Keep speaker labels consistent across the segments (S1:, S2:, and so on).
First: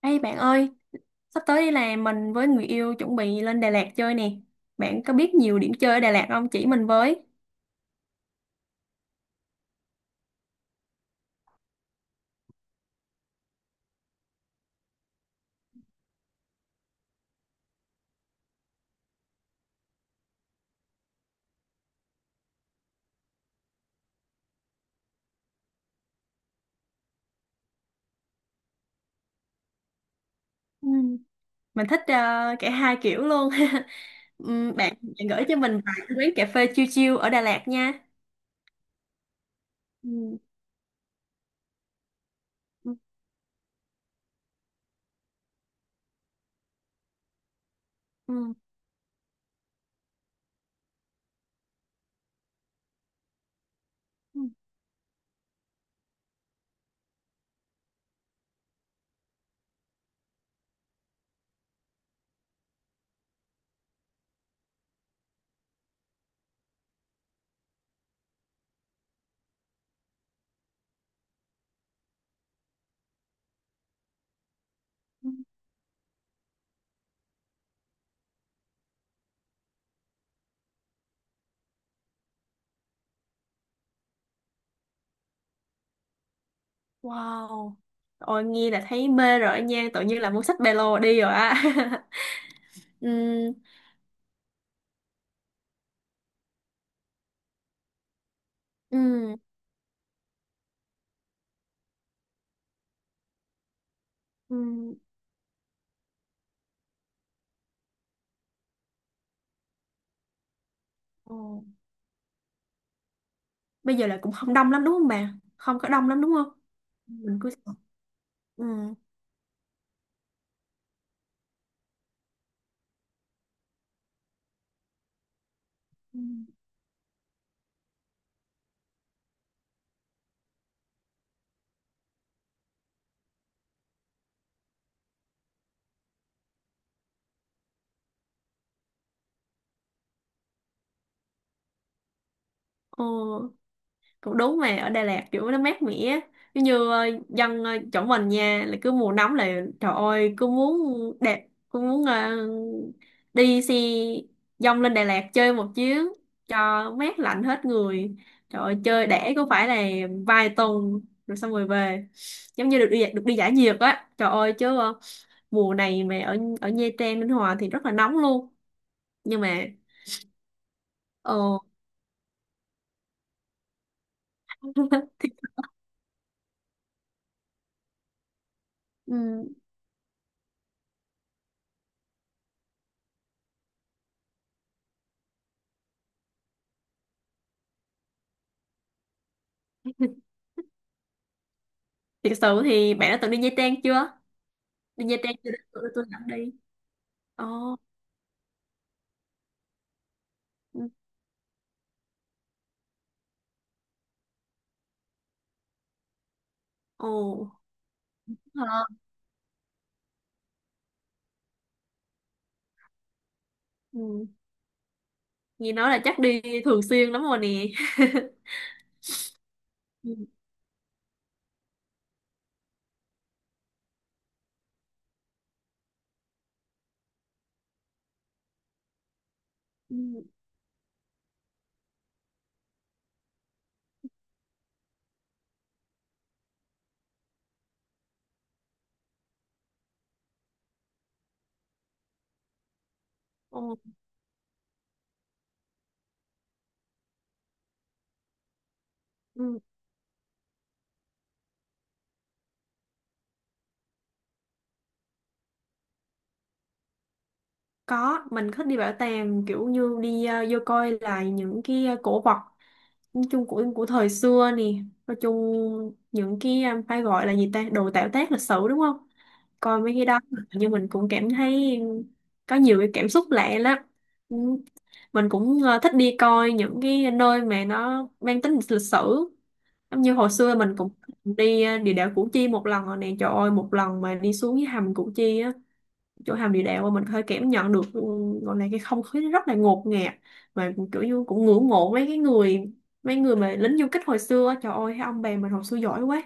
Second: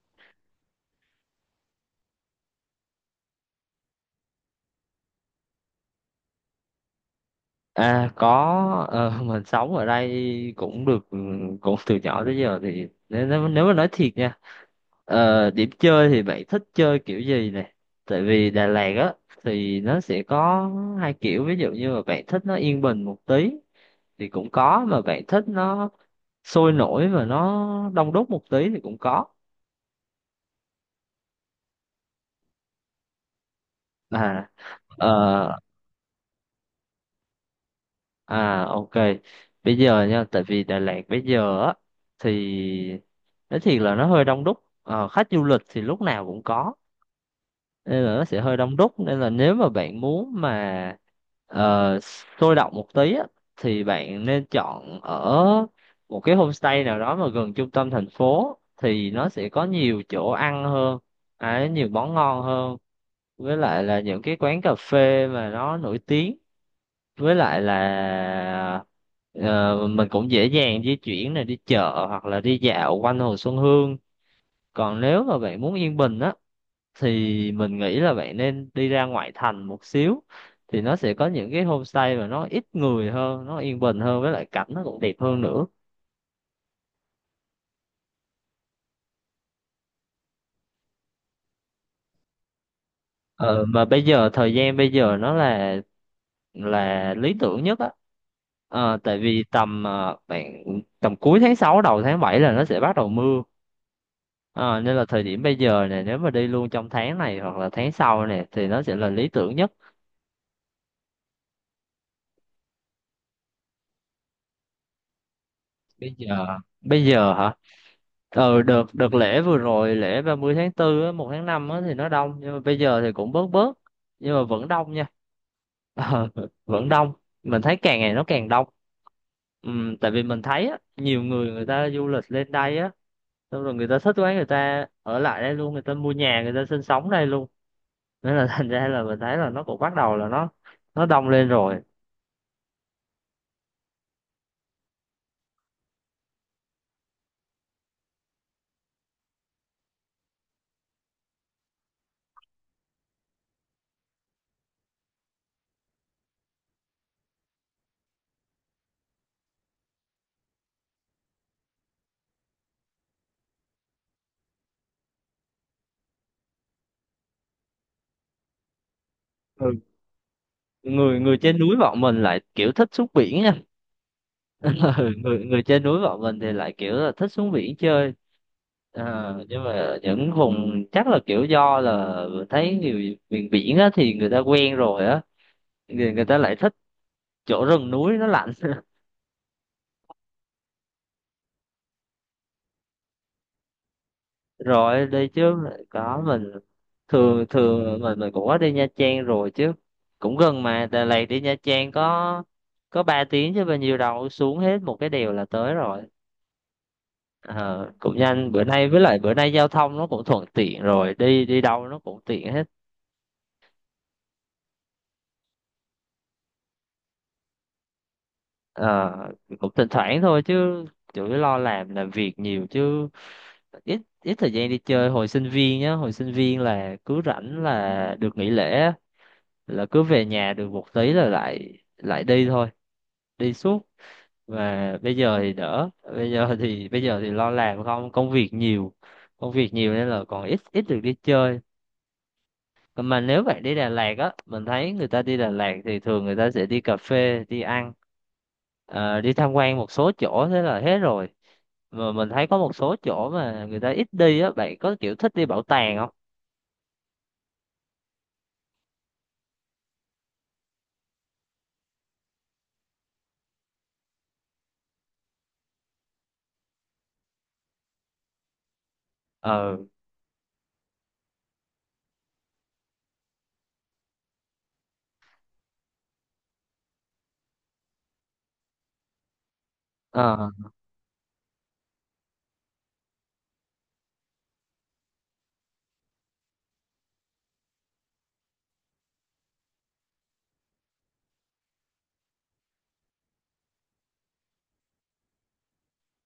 S1: Ê bạn ơi, sắp tới là mình với người yêu chuẩn bị lên Đà Lạt chơi nè. Bạn có biết nhiều điểm chơi ở Đà Lạt không? Chỉ mình với.
S2: À có, mình sống ở đây cũng được, ừ, cũng từ nhỏ tới giờ. Thì nếu nếu nếu mà nói thiệt nha, điểm chơi thì bạn thích chơi kiểu gì này? Tại vì Đà Lạt á thì nó sẽ có hai kiểu, ví dụ như mà bạn thích nó yên bình một tí thì cũng có, mà bạn thích nó sôi nổi và nó đông đúc một tí thì cũng có.
S1: Ừ. Mình thích cả hai kiểu luôn.
S2: à
S1: Bạn gửi cho
S2: ờ,
S1: mình vài cái quán cà phê chill chill ở Đà Lạt nha.
S2: À, ok, bây giờ nha,
S1: Ừ.
S2: tại vì Đà Lạt bây giờ á
S1: Ừ.
S2: thì nói thiệt là nó hơi đông đúc. Ờ, khách du lịch thì lúc nào cũng có nên là nó sẽ
S1: Ừ.
S2: hơi đông đúc, nên là nếu mà bạn muốn mà ờ, sôi động một tí á thì bạn
S1: Ừ.
S2: nên chọn ở một cái homestay nào đó mà gần trung tâm thành phố, thì nó sẽ có nhiều chỗ ăn hơn, à, nhiều món ngon hơn, với lại là những cái quán cà phê mà nó nổi tiếng, với lại là mình cũng dễ dàng di chuyển này, đi chợ hoặc là đi dạo quanh Hồ Xuân Hương. Còn nếu
S1: Ừ.
S2: mà bạn muốn yên bình á thì mình nghĩ là bạn nên đi ra ngoại thành một xíu, thì nó sẽ có những cái homestay mà nó ít người hơn, nó yên bình hơn, với lại cảnh nó cũng đẹp hơn nữa.
S1: Wow. Ôi nghe là thấy mê rồi nha, tự nhiên là muốn xách ba lô đi rồi á. Ừm.
S2: Ờ, mà bây giờ thời gian bây giờ nó là lý tưởng nhất á. Ờ, tại
S1: Ừ.
S2: vì tầm, bạn, tầm cuối tháng 6 đầu tháng 7 là nó sẽ bắt đầu mưa.
S1: Ừ.
S2: Ờ, nên
S1: Ừ.
S2: là thời điểm bây giờ này, nếu mà đi luôn trong tháng này hoặc là tháng sau này thì nó sẽ là lý tưởng nhất.
S1: Ồ, bây giờ là cũng không đông lắm đúng không bà? Không có đông
S2: Bây
S1: lắm đúng
S2: giờ
S1: không?
S2: bây giờ
S1: Mình cứ.
S2: hả? Ờ, đợt
S1: Ừ.
S2: đợt lễ vừa rồi, lễ 30 tháng tư á, 1 tháng 5 á thì nó đông, nhưng mà bây giờ thì cũng bớt bớt, nhưng mà vẫn đông nha. Ờ,
S1: Ừm.
S2: vẫn đông. Mình thấy càng ngày nó càng đông. Tại vì mình thấy á, nhiều người, người ta du lịch lên đây á, xong rồi người ta thích quá, người ta ở lại đây luôn, người ta mua nhà, người ta sinh sống đây luôn. Nên là thành ra là mình thấy là nó cũng bắt đầu là nó đông lên rồi.
S1: Ồ, cũng đúng mà ở Đà Lạt kiểu nó mát mẻ á. Giống như dân chỗ mình nha là cứ mùa nóng là trời ơi cứ muốn đẹp cứ muốn đi xe dông lên Đà Lạt chơi một chuyến cho mát lạnh hết người, trời ơi chơi để có phải là vài tuần rồi xong rồi về, giống như được đi giải nhiệt á, trời ơi chứ mùa này mà ở ở Nha Trang Ninh Hòa thì rất là nóng luôn, nhưng mà
S2: Ừ, người
S1: ờ
S2: người trên núi bọn mình lại kiểu thích xuống biển nha. Ừ, người người trên núi bọn mình thì lại kiểu là thích xuống biển chơi.
S1: ừ.
S2: Ờ, nhưng mà những vùng chắc là kiểu do là thấy nhiều miền biển á thì người ta quen rồi á, người người ta lại thích chỗ rừng núi nó lạnh.
S1: Thiệt sự thì bạn đã từng đi Nha Trang chưa? Đi
S2: Rồi,
S1: Nha
S2: đi
S1: Trang chưa?
S2: chứ,
S1: Tôi
S2: có
S1: dẫn
S2: mình
S1: đi.
S2: thường
S1: Ồ,
S2: thường, mình cũng có đi Nha Trang rồi chứ, cũng gần
S1: ừ,
S2: mà, Đà Lạt đi Nha Trang có ba tiếng chứ bao nhiêu đâu, xuống hết một cái đèo là tới rồi.
S1: ồ,
S2: Ờ, cũng nhanh, bữa
S1: hả?
S2: nay với lại bữa nay giao thông nó cũng thuận tiện rồi, đi đi đâu nó cũng tiện hết.
S1: Ừ. Nghe nói là chắc đi thường xuyên lắm rồi nè.
S2: Ờ, cũng thỉnh
S1: Ừ,
S2: thoảng thôi chứ, chủ yếu lo làm, việc nhiều chứ, ít ít thời gian đi chơi. Hồi sinh viên nhá, hồi sinh viên là cứ rảnh là được nghỉ lễ á, là
S1: ừ,
S2: cứ về nhà được một tí là lại lại đi thôi, đi suốt. Và bây giờ thì đỡ, bây giờ thì, bây giờ thì lo làm không, công việc nhiều nên là còn ít ít được đi chơi. Còn mà nếu
S1: ồ,
S2: bạn đi Đà Lạt á, mình thấy người ta đi Đà Lạt thì thường người ta sẽ đi cà phê, đi ăn, đi tham
S1: ừ.
S2: quan một số chỗ, thế là hết rồi. Mà mình thấy có một số chỗ mà người ta ít đi á, bạn có kiểu thích đi bảo tàng không?
S1: Có, mình thích đi bảo tàng kiểu như đi vô coi lại những cái cổ vật, nói chung của thời xưa nè. Nói chung những cái phải gọi là gì ta? Đồ tạo tác lịch sử đúng không?
S2: Ờ,
S1: Coi mấy cái đó nhưng mình cũng cảm thấy có nhiều cái cảm xúc lạ lắm. Ừ. Mình cũng thích đi coi những cái nơi mà nó mang tính lịch sử, giống như hồi
S2: ờ,
S1: xưa mình cũng đi địa đạo Củ Chi một lần rồi nè, trời ơi một lần mà đi xuống cái hầm Củ Chi á, chỗ hầm địa đạo mà mình hơi cảm nhận được ừ, gọi là cái không khí nó rất là ngột ngạt, mà kiểu như cũng ngưỡng mộ mấy cái người, mấy người mà lính du kích hồi xưa á. Trời ơi cái ông bè mình hồi xưa giỏi quá,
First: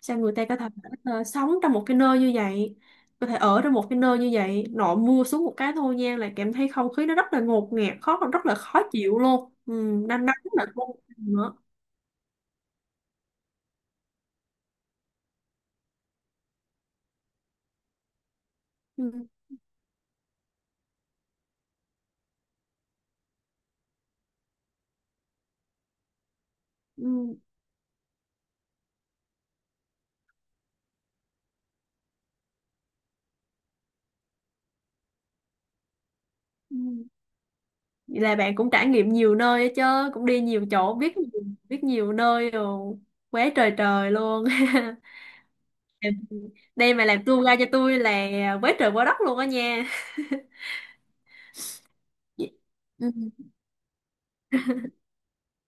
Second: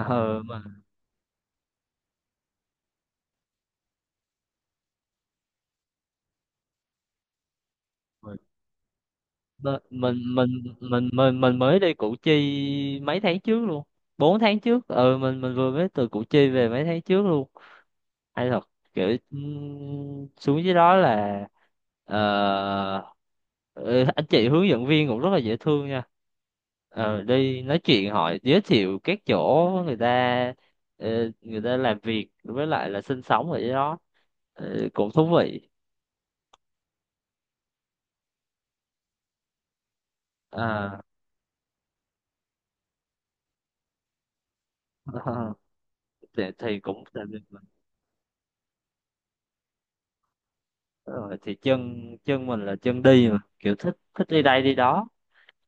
S1: sao người ta có
S2: mà
S1: thể sống trong một cái nơi như vậy, có thể ở trong một cái nơi như vậy, nội mưa xuống một cái thôi nha là cảm thấy không khí nó rất là ngột ngạt khó, rất là khó chịu luôn,
S2: Mình
S1: ừ,
S2: mình
S1: đang nắng là không
S2: mình
S1: nữa.
S2: mình mới đi Củ Chi mấy tháng trước luôn. Bốn tháng trước. Ừ, mình vừa mới từ Củ Chi về mấy tháng trước luôn. Hay thật, kiểu
S1: Ừ,
S2: xuống dưới đó là ờ, ừ, anh chị hướng dẫn viên cũng rất là dễ thương nha. Ờ,
S1: ừ,
S2: đi nói chuyện hỏi giới thiệu các chỗ người ta, người ta làm việc với lại là sinh sống ở dưới đó. Ờ, cũng thú vị.
S1: ừ. Vậy là bạn cũng trải nghiệm nhiều nơi á chứ, cũng đi nhiều chỗ
S2: À,
S1: biết nhiều nơi rồi, quá trời trời luôn.
S2: thì
S1: Đây
S2: cũng,
S1: mà làm tour guide cho tôi là quá trời quá đất luôn á nha.
S2: rồi thì chân, mình là chân đi, mà
S1: Ừ.
S2: kiểu thích, đi đây đi đó.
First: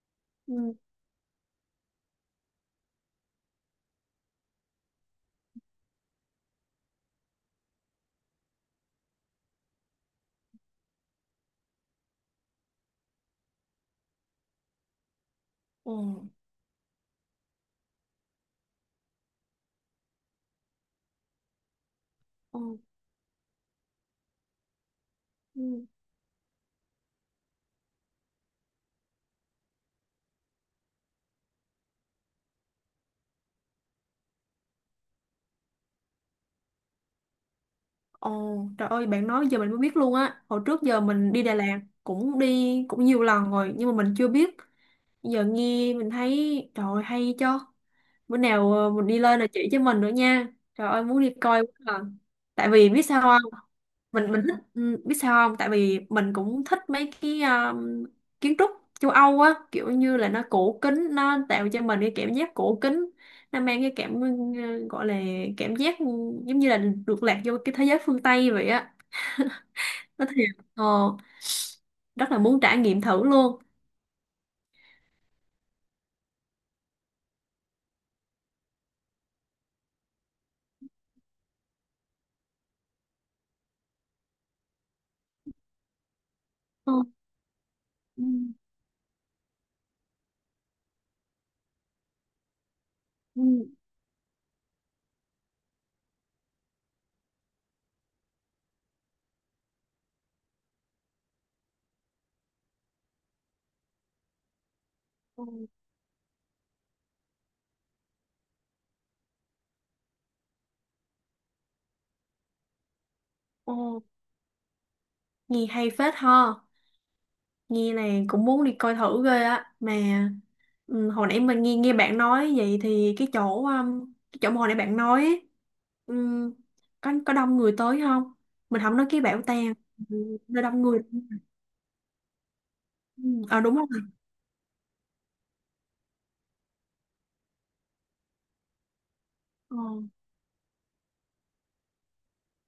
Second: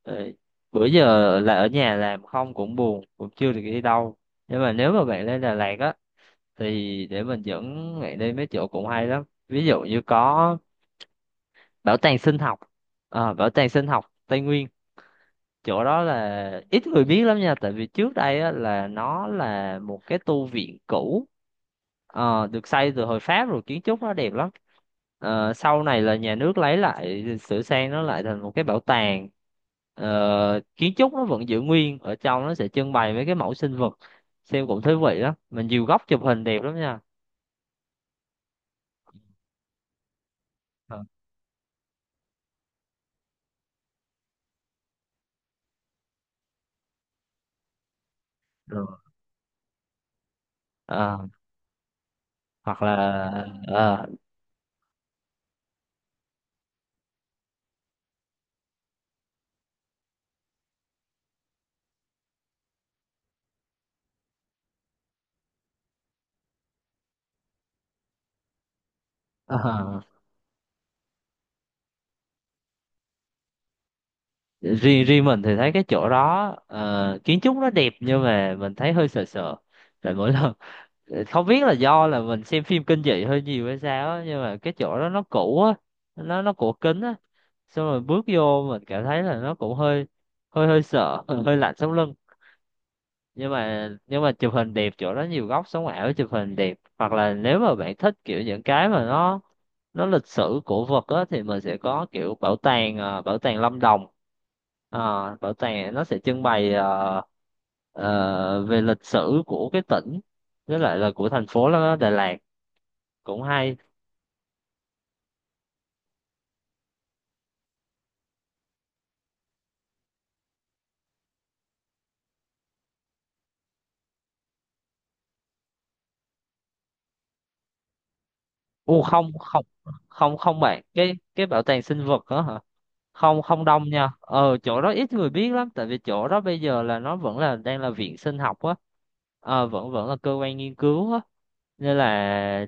S2: Rồi,
S1: Ừ.
S2: bữa giờ là ở nhà làm không cũng buồn, cũng chưa được đi đâu, nhưng mà nếu mà bạn lên Đà Lạt á thì để mình dẫn bạn đi mấy chỗ cũng hay lắm. Ví dụ như có bảo tàng sinh học, ờ, bảo tàng sinh học Tây Nguyên. Chỗ
S1: Ừ.
S2: đó là ít người biết lắm nha, tại vì trước đây á, là nó là một cái tu viện cũ,
S1: Ừ.
S2: được xây từ hồi Pháp rồi, kiến trúc nó đẹp lắm. Ờ, sau
S1: Ừ.
S2: này là nhà nước lấy lại sửa sang nó lại thành một cái bảo tàng. Ờ, kiến trúc nó vẫn giữ nguyên, ở trong nó sẽ trưng bày mấy cái mẫu sinh vật, xem cũng thú vị lắm, mình nhiều góc chụp hình đẹp lắm nha.
S1: Ồ, trời ơi, bạn nói giờ mình mới biết luôn á. Hồi trước giờ
S2: Ờ,
S1: mình đi Đà Lạt cũng đi cũng nhiều lần rồi nhưng mà mình chưa biết. Giờ nghe mình thấy trời ơi, hay cho. Bữa nào
S2: rồi.
S1: mình đi lên là chỉ cho mình nữa nha. Trời ơi muốn
S2: Ờ,
S1: đi coi quá à. Tại
S2: hoặc
S1: vì
S2: là
S1: biết sao không?
S2: ờ,
S1: Mình thích ừ, biết sao không? Tại vì mình cũng thích mấy cái kiến trúc châu Âu á, kiểu như là nó cổ kính, nó tạo cho mình cái cảm giác cổ kính. Nó mang cái cảm ừ, gọi là cảm giác ừ, giống như là được lạc vô cái thế giới phương Tây vậy á,
S2: ờ.
S1: nó thiệt rất là muốn trải nghiệm thử luôn.
S2: Riêng riêng mình thì thấy cái chỗ đó, ờ, kiến trúc nó đẹp nhưng mà mình thấy hơi sợ sợ, tại mỗi lần không biết là do là mình xem phim kinh dị hơi nhiều hay sao á, nhưng mà cái chỗ đó nó cũ á, nó cổ
S1: Ờ,
S2: kính á, xong rồi bước
S1: ừ,
S2: vô mình cảm thấy là nó cũng hơi, hơi sợ. Hơi lạnh sống lưng,
S1: ừ,
S2: nhưng mà chụp hình đẹp, chỗ đó nhiều góc sống ảo chụp hình đẹp. Hoặc là nếu mà bạn thích kiểu những cái mà nó lịch sử cổ vật á, thì mình sẽ có kiểu bảo tàng, ờ, bảo tàng Lâm Đồng. Ờ,
S1: ờ,
S2: bảo tàng nó sẽ trưng bày, về lịch sử của cái tỉnh với lại là của thành phố đó, Đà Lạt, cũng
S1: ờ,
S2: hay.
S1: nghe hay phết ha, nghe là cũng muốn đi coi thử ghê á mà ừ, hồi nãy mình nghe nghe bạn nói vậy thì cái chỗ mà hồi nãy bạn nói ấy, ừm, có đông người tới không, mình không nói cái
S2: Không
S1: bảo
S2: không
S1: tàng.
S2: không,
S1: Ừ,
S2: không
S1: nó
S2: bạn,
S1: đông người.
S2: cái bảo tàng sinh vật đó
S1: Ừ,
S2: không
S1: à
S2: không
S1: đúng rồi.
S2: đông nha. Ờ, chỗ đó ít người biết lắm, tại vì chỗ đó bây giờ là nó vẫn là đang là viện sinh học á,
S1: Ờ,
S2: vẫn vẫn là cơ quan nghiên cứu á, nên là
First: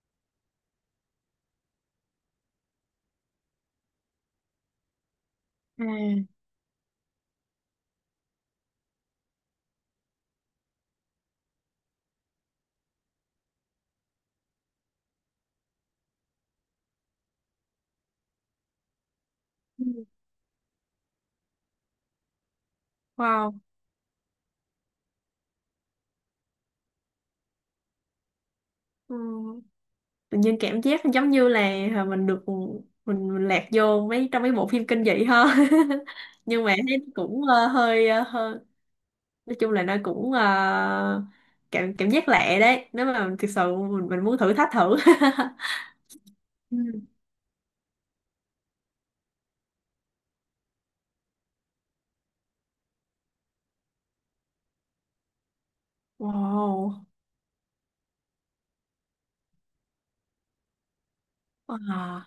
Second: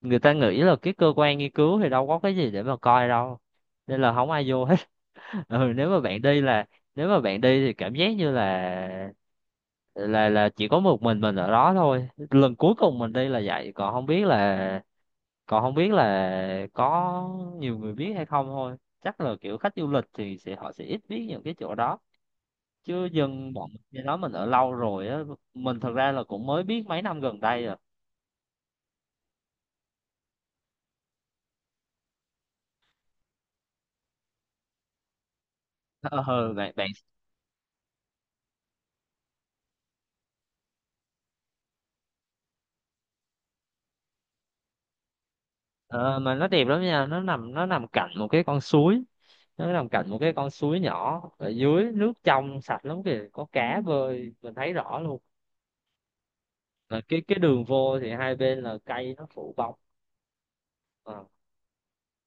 S2: người ta nghĩ là cái cơ quan nghiên cứu thì đâu có cái gì để mà coi đâu, nên là không ai vô hết. Ừ, nếu mà bạn
S1: à
S2: đi là, nếu mà bạn đi thì cảm giác như là là chỉ có một mình ở đó thôi. Lần cuối cùng mình đi là vậy, còn không biết là, còn không biết là có nhiều người biết hay không thôi. Chắc là kiểu khách
S1: ừ,
S2: du lịch thì sẽ họ sẽ ít biết những cái chỗ đó, chứ dân
S1: wow,
S2: bọn mình cái đó mình ở lâu rồi á, mình thật ra là cũng mới biết mấy năm gần đây rồi.
S1: ừ. Tự nhiên cảm giác giống như là mình được ừ, mình lạc vô mấy trong mấy bộ phim kinh dị hơn.
S2: ờ
S1: Nhưng
S2: bạn
S1: mà
S2: bạn
S1: thấy nó cũng hơi hơi, nói chung là nó cũng cảm, cảm giác lạ đấy, nếu mà thực sự mình muốn thử thách thử.
S2: ờ, Mà nó đẹp
S1: Ừ.
S2: lắm nha, nó nằm cạnh một cái con suối, nó nằm cạnh một cái con suối nhỏ, ở dưới nước trong sạch lắm kìa, có cá bơi mình thấy rõ luôn. Mà
S1: Wow.
S2: cái đường vô thì hai bên là cây nó phủ bóng. Ờ.
S1: À,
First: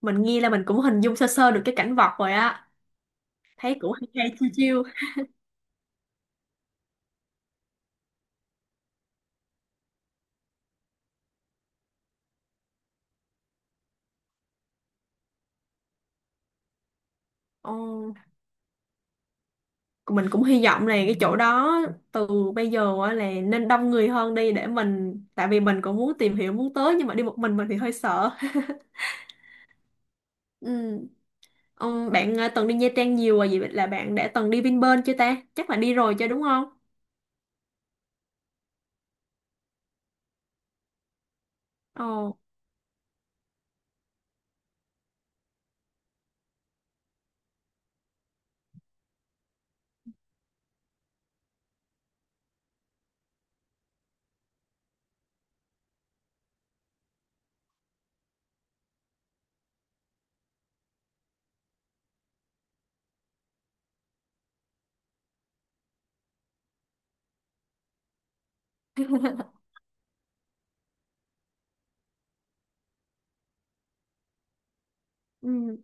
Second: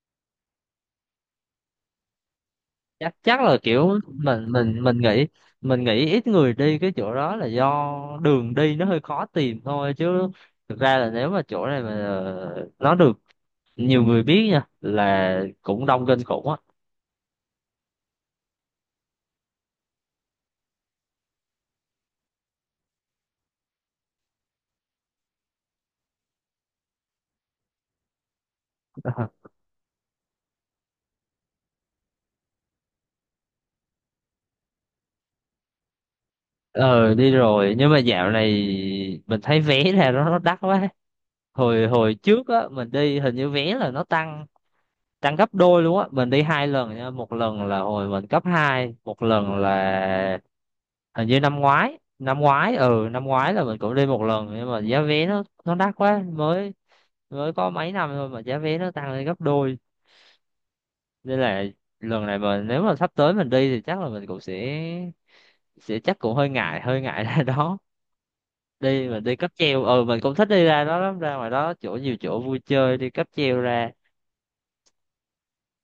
S1: mình nghe là mình cũng hình dung sơ sơ được cái cảnh vật rồi á,
S2: Chắc, chắc là
S1: thấy cũng
S2: kiểu
S1: hay hay chiêu chiêu.
S2: mình nghĩ, mình nghĩ ít người đi cái chỗ đó là do đường đi nó hơi khó tìm thôi, chứ thực ra là nếu mà chỗ này mà, ờ, nó được nhiều người biết nha là cũng đông kinh khủng á.
S1: Ồ. Mình cũng hy vọng là cái chỗ đó từ bây giờ á là nên đông người hơn đi, để mình tại vì mình cũng muốn tìm hiểu muốn tới nhưng mà đi một mình thì hơi sợ. Ừ. Bạn từng đi Nha Trang nhiều rồi vậy là bạn đã từng đi Vinpearl chưa ta, chắc là đi rồi chứ đúng không.
S2: Ờ, đi rồi nhưng mà dạo này mình thấy vé ra nó đắt quá. Hồi
S1: Ồ.
S2: Hồi trước á mình đi, hình như vé là nó tăng, tăng gấp đôi luôn á. Mình đi hai lần nha, một lần là hồi mình cấp hai, một lần là hình như năm ngoái, ừ năm ngoái là mình cũng đi một lần, nhưng mà giá vé nó đắt quá, mới mới có mấy năm thôi mà giá vé nó tăng lên gấp đôi, nên là lần này mà nếu mà sắp tới mình đi thì chắc là mình cũng sẽ chắc cũng hơi ngại, hơi ngại ra đó đi. Mình đi cáp treo, ừ mình cũng thích đi ra đó lắm, ra ngoài đó chỗ nhiều chỗ vui chơi, đi cáp treo ra.
S1: Ừ.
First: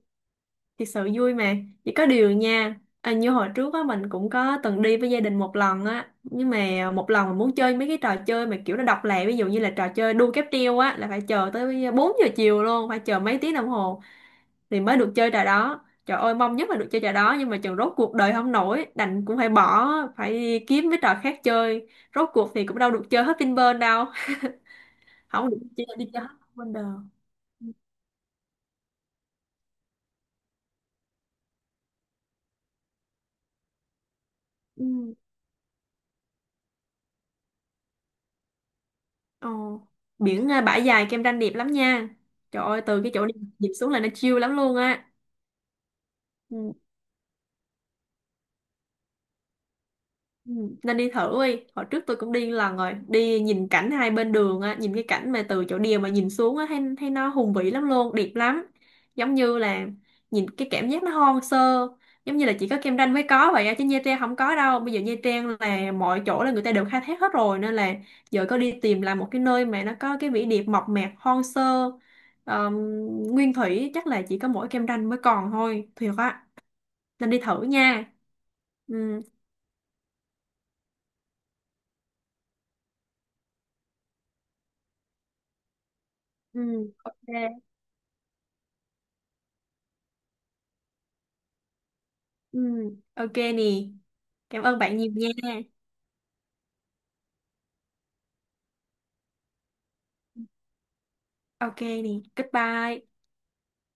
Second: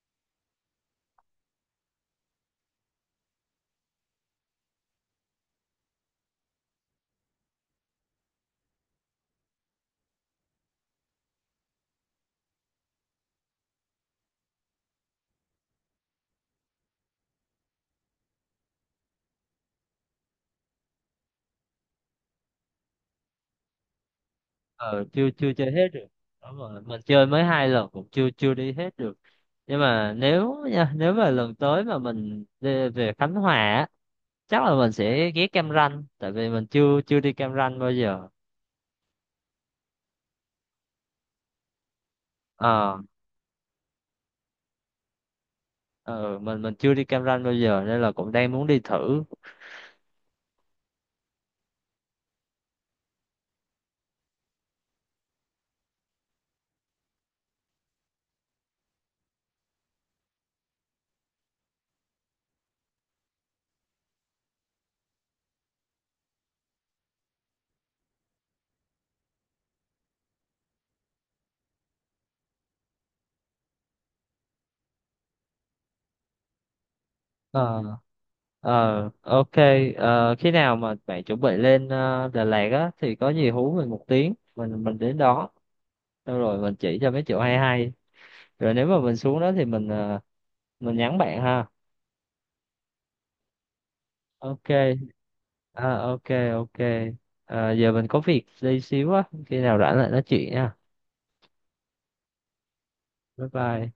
S1: Thật sự vui mà, chỉ có điều nha à, như hồi trước á mình cũng có từng đi với gia đình một lần á, nhưng mà một lần mình muốn chơi mấy cái trò chơi mà kiểu nó độc lạ, ví dụ như là trò chơi đu cáp treo á là phải chờ tới 4 giờ chiều luôn, phải chờ mấy tiếng đồng hồ thì mới được chơi trò đó, trời ơi mong nhất là được chơi trò đó nhưng mà chừng rốt cuộc đời không nổi đành cũng phải bỏ, phải đi kiếm mấy trò khác chơi, rốt cuộc thì cũng đâu được chơi hết Vinpearl đâu.
S2: Ờ, chưa
S1: Không
S2: chưa
S1: được
S2: chơi
S1: chơi
S2: hết
S1: đi
S2: được.
S1: chơi hết
S2: Đúng rồi, mình
S1: Wonder.
S2: chơi mới hai lần cũng chưa chưa đi hết được. Nhưng mà nếu nha, nếu mà lần tới mà mình đi về Khánh Hòa á chắc là mình
S1: Ừ.
S2: sẽ ghé Cam Ranh, tại vì mình chưa chưa đi Cam Ranh bao giờ.
S1: Ồ. Biển à, bãi dài Kem Ranh đẹp lắm nha, trời ơi
S2: Ờ.
S1: từ cái chỗ đi dịp xuống là nó chill lắm luôn á.
S2: Ừ,
S1: Ừ.
S2: mình chưa đi Cam Ranh bao giờ, nên là cũng đang muốn đi thử.
S1: Ừ, nên đi thử đi. Hồi trước tôi cũng đi lần rồi. Đi nhìn cảnh hai bên đường á, nhìn cái cảnh mà từ chỗ đèo mà nhìn xuống á, thấy nó hùng vĩ lắm luôn, đẹp lắm. Giống như là nhìn cái cảm giác nó hoang sơ, giống như là chỉ có Cam Ranh mới có vậy á, chứ Nha Trang không có đâu. Bây giờ Nha Trang là mọi chỗ là người ta đều khai thác hết rồi, nên là giờ có đi tìm lại một cái nơi mà nó có cái vẻ đẹp mộc mạc, hoang sơ, ờm, nguyên thủy, chắc là chỉ có mỗi Cam Ranh mới còn thôi. Thiệt á, nên đi thử
S2: Ờ,
S1: nha.
S2: ờ,
S1: Ừ.
S2: ok. Ờ, khi nào mà bạn chuẩn bị lên, ờ, Đà Lạt á, thì có gì hú mình một tiếng, mình đến đó xong rồi
S1: Ừ,
S2: mình chỉ cho mấy
S1: ok.
S2: chỗ hay hay. Rồi nếu mà mình xuống đó thì mình, ờ, mình nhắn bạn ha.
S1: Ừ, ok nè. Cảm ơn bạn
S2: Ok.
S1: nhiều nha.
S2: À, ok, ok. Ờ, giờ mình có việc đi xíu á, khi nào rảnh lại nói chuyện nha.
S1: Ok nè. Goodbye.
S2: Bye bye.